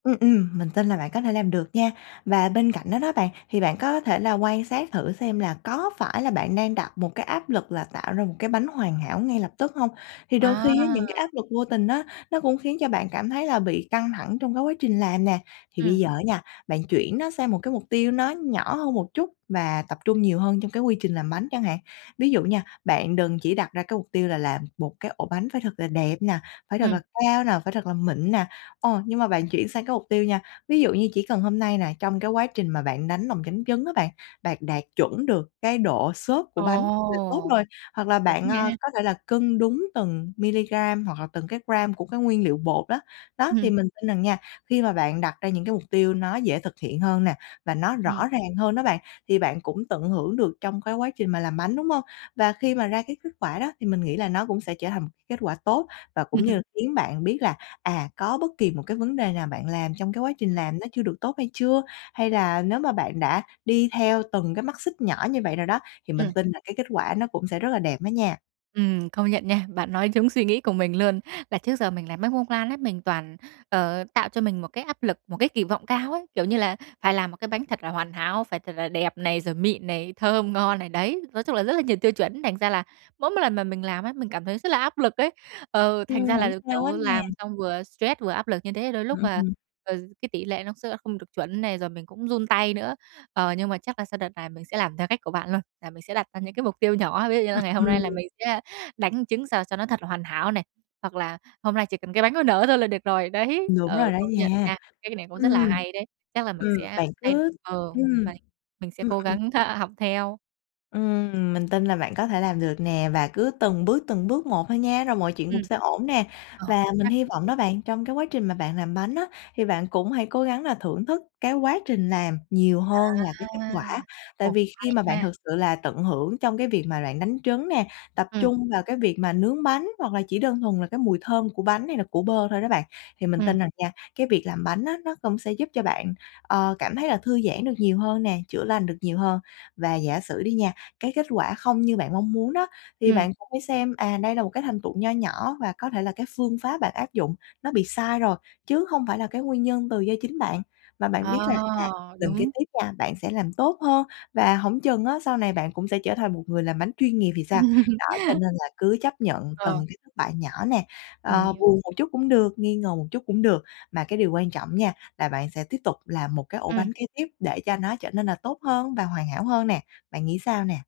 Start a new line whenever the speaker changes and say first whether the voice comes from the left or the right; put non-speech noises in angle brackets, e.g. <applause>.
left: Ừm, ừm, mình tin là bạn có thể làm được nha. Và bên cạnh đó đó bạn, thì bạn có thể là quan sát thử xem là có phải là bạn đang đặt một cái áp lực là tạo ra một cái bánh hoàn hảo ngay lập tức hông? Thì đôi khi á,
right: À.
left: những cái áp lực vô tình đó nó cũng khiến cho bạn cảm thấy là bị căng thẳng trong cái quá trình làm nè. Thì bây
right: Ừm.
left: giờ á nha, bạn chuyển nó sang một cái mục tiêu nó nhỏ hơn một chút và tập trung nhiều hơn trong cái quy trình làm bánh chẳng hạn. Ví dụ nha, bạn đừng chỉ đặt ra cái mục tiêu là làm một cái ổ bánh phải thật là đẹp nè, phải thật là
right: Ừm.
left: cao nè, phải thật là mịn nè. Ờ, nhưng mà bạn chuyển sang cái mục tiêu nha, ví dụ như chỉ cần hôm nay nè, trong cái quá trình mà bạn đánh lòng trắng trứng á bạn, bạn đạt chuẩn được cái độ xốp của bánh là tốt
right: Ồ!
left: rồi. Hoặc là
right: Đúng
left: bạn,
right: nha.
left: à, có thể là cân đúng từng milligram hoặc là từng cái gram của cái nguyên liệu bột đó. Đó, thì
right: Ừm.
left: mình tin rằng nha, khi mà bạn đặt ra những mục tiêu nó dễ thực hiện hơn nè và nó
right: Ừm.
left: rõ ràng hơn đó bạn, thì bạn cũng tận hưởng được trong cái quá trình mà làm bánh, đúng hông? Và khi mà ra cái kết quả đó, thì mình nghĩ là nó cũng sẽ trở thành một kết quả tốt và cũng như là
right: <laughs>
left: khiến bạn biết là, à, có bất kỳ một cái vấn đề nào bạn làm trong cái quá trình
right: Ừm.
left: làm nó chưa được tốt hay chưa, hay là nếu mà bạn đã đi theo từng cái mắt xích nhỏ như vậy rồi đó, thì mình
right: Ừm.
left: tin là cái kết quả nó cũng sẽ rất là đẹp đó nha.
right: Ừm, công nhận nha. Bạn nói trúng suy nghĩ của mình luôn. Là trước giờ mình làm bánh bông lan ấy, mình toàn, ờ, tạo cho mình một cái áp lực, một cái kỳ vọng cao ấy. Kiểu như là phải làm một cái bánh thật là hoàn hảo, phải thật là đẹp này, rồi mịn này, thơm ngon này, đấy, nói chung là rất là nhiều tiêu chuẩn. Thành ra là mỗi một lần mà mình làm á, mình cảm thấy rất là áp lực ấy. Ờ, thành
left: Ừm,
right: ra là,
left: hổng sao hết
right: kiểu, làm
left: nè.
right: xong vừa stress vừa áp lực như thế, đôi lúc,
left: Ừm,
right: à,
left: ừm.
right: ờ, cái tỉ lệ nó sẽ là không được chuẩn này, rồi mình cũng run tay nữa. Ờ, nhưng mà chắc là sau đợt này mình sẽ làm theo cách của bạn luôn, là mình sẽ đặt ra những cái mục tiêu nhỏ, ví dụ như là
left: Ừm,
right: ngày hôm nay là
left: ừm.
right: mình sẽ đánh trứng sao cho nó thật là hoàn hảo này, hoặc là hôm nay chỉ cần cái bánh nó nở thôi là được rồi, đấy.
left: Đúng
right: Ờ,
left: rồi đó
right: công nhận
left: nha.
right: nha, cái ý này cũng rất là
left: Ừm.
right: hay đấy, chắc là mình
left: Ừm,
right: sẽ
left: bạn
right: thay
left: cứ
right: ờ,
left: ừm.
right: vậy mình sẽ
left: Ừm,
right: cố
left: ừm.
right: gắng <laughs> học theo.
left: Ừm, mình tin là bạn có thể làm được nè, và cứ từng bước, từng bước một thôi nha, rồi mọi chuyện cũng
right: Ừm.
left: sẽ ổn nè.
right: Ồ!
left: Và
right: Ra
left: mình hy
right: thế!
left: vọng đó bạn, trong cái quá trình mà bạn làm bánh á, thì bạn cũng hãy cố gắng là thưởng thức cái quá trình làm nhiều hơn là cái kết quả.
right: À.
left: Tại
right: Ồ,
left: vì khi
right: hay
left: mà bạn
right: ha!
left: thực sự là tận hưởng trong cái việc mà bạn đánh trứng nè, tập
right: Ừm.
left: trung vào cái việc mà nướng bánh, hoặc là chỉ đơn thuần là cái mùi thơm của bánh hay là của bơ thôi đó bạn, thì mình
right: Ừm.
left: tin rằng nha, cái việc làm bánh á nó cũng sẽ giúp cho bạn, ờ, cảm thấy là thư giãn được nhiều hơn nè, chữa lành được nhiều hơn. Và giả sử đi nha, cái kết quả không như bạn mong muốn đó, thì
right: Ừm.
left: bạn cũng phải xem, à, đây là một cái thành tựu nho nhỏ và có thể là cái phương pháp bạn áp dụng, nó bị sai rồi chứ hông phải là cái nguyên nhân từ do chính bạn. Và bạn
right: À,
left: biết là, à, lần kế
right: đúng.
left: tiếp nha, bạn sẽ làm tốt hơn, và hổng chừng á sau này bạn cũng sẽ trở thành một người làm bánh chuyên nghiệp thì sao? Đó, cho
right: <laughs>
left: nên là cứ chấp nhận
right: Ờ.
left: từng cái thất bại nhỏ nè,
right: Mình
left: ờ,
right: hiểu.
left: buồn một chút cũng được, nghi ngờ một chút cũng được. Mà cái điều quan trọng nha, là bạn sẽ tiếp tục làm một cái ổ
right: Ừm.
left: bánh kế tiếp để cho nó trở nên là tốt hơn và hoàn hảo hơn nè. Bạn nghĩ sao nè?